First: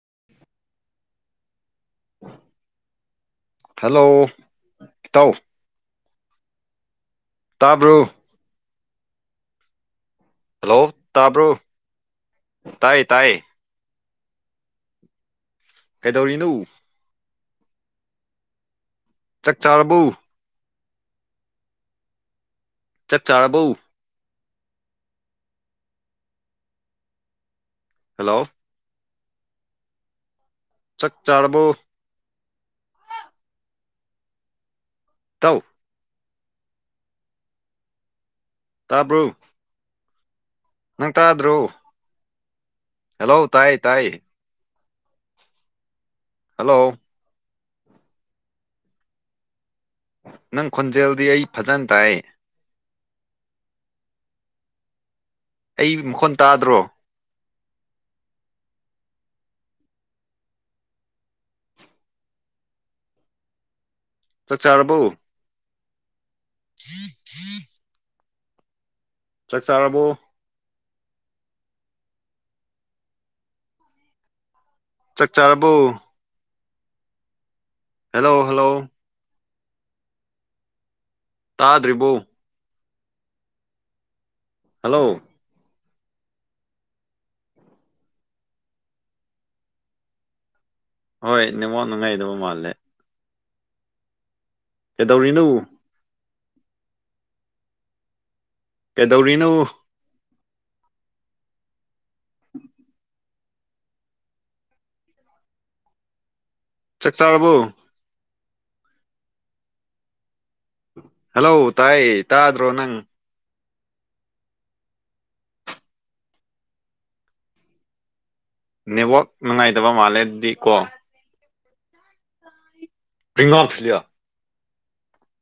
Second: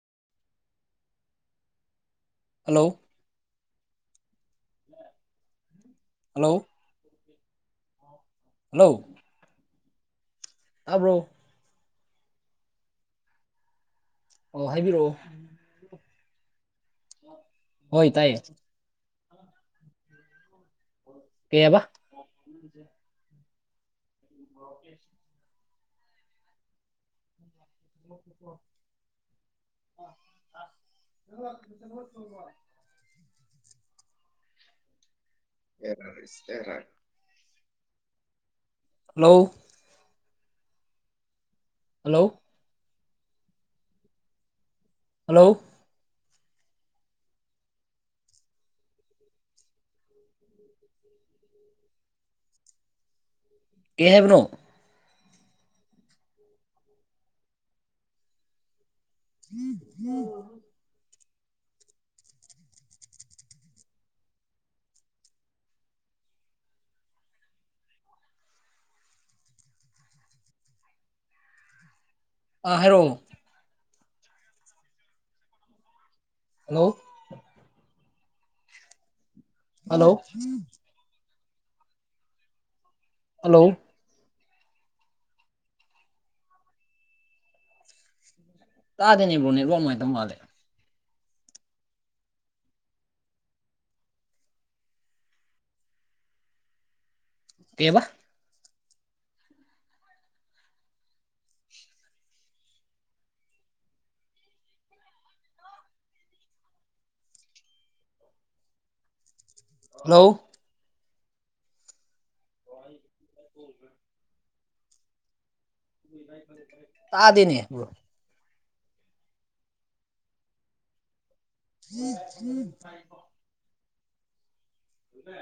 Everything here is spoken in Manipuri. [inaudible] ꯍꯜꯂꯣ ꯍꯜꯂꯣ ꯇꯧ ꯍꯜꯂꯣ ꯇꯥꯕ꯭ꯔꯨ ꯍꯜꯂꯣ ꯍꯜꯂꯣ ꯇꯥꯕ꯭ꯔꯣ ꯇꯥꯏ ꯇꯥꯏ ꯑꯣ ꯍꯥꯏꯕꯤꯔꯛꯑꯣ ꯀꯩꯗꯧꯔꯤꯅꯣ ꯍꯣꯏ ꯇꯥꯏꯌꯦ ꯆꯥꯛꯆꯥꯥꯔꯔꯕꯧ ꯀ ꯌꯥꯕ ꯆꯛꯆꯥꯥꯔꯕꯣ [inaudible] ꯍꯜꯂꯣ ꯆꯥꯛ ꯑ ꯆꯥꯔꯕꯣ [inaudible] ꯏꯇꯥꯎ ꯑꯦꯔꯁ ꯍꯔ ꯇꯕꯔꯣ ꯅꯪ ꯇꯥꯗ꯭ꯔꯣ ꯊ [inaudible] ꯍꯜꯂꯣ ꯇꯥꯏ ꯇꯥꯏ ꯍꯜꯂꯣ ꯍꯜꯂꯣ ꯅꯪ ꯈꯣꯟꯖꯦꯜꯗꯤ ꯑꯩ ꯐꯖꯅ ꯇꯥꯏ ꯀꯩꯍꯥꯏꯕꯅꯣ ꯑꯩ ꯃꯈꯣꯟ ꯇꯥꯗ꯭ꯔꯣ [unintelligible] ꯆ ꯆꯥꯔꯕꯎ [inaudible] ꯆꯥꯛ ꯆꯥꯔꯕꯣ ꯑ ꯍꯥꯏꯔꯣ ꯆꯥꯛ ꯆꯥꯔꯕꯣ ꯍꯜꯂꯣ ꯍꯜꯂꯣ ꯍꯜꯂꯣ ꯍꯜꯂꯣ ꯇꯥꯗ꯭ꯔꯤꯕꯣ ꯍꯜꯂꯣ ꯍꯜꯂꯣ ꯇꯥꯗꯦꯅꯦ ꯕ꯭ꯔꯣ ꯅꯦꯠꯋ‍꯭ꯔꯥꯛ ꯅꯨꯡꯉꯥꯏꯇ ꯃꯥꯜꯂꯦ ꯍꯣꯏ ꯅꯤꯉꯣꯟ ꯅꯨꯡꯉꯥꯏꯗꯕ ꯃꯥꯜꯂꯦ ꯀꯩꯗꯧꯔꯤꯅꯣ ꯄꯦꯕ ꯀꯩꯗꯧꯔꯤꯅꯣ ꯆꯥꯛ ꯆꯥꯥꯔꯕ꯭ꯔ‌ꯣ ꯍꯜꯂ‌ꯣ ꯍꯜꯂꯣ ꯇꯥꯏ ꯇꯥꯗ꯭ꯔꯣ ꯅꯪ ꯎꯝ ꯇꯥꯗꯤꯅꯦ ꯅꯦꯠꯋꯥꯛ ꯅꯨꯡꯉꯥꯏꯗꯕ ꯃꯥꯜꯂꯦꯗꯤ ꯀꯣ [inaudible] ꯄ꯭ꯔꯤꯉꯝ ꯊꯂꯤꯌꯥꯂꯤꯌꯥ ꯎ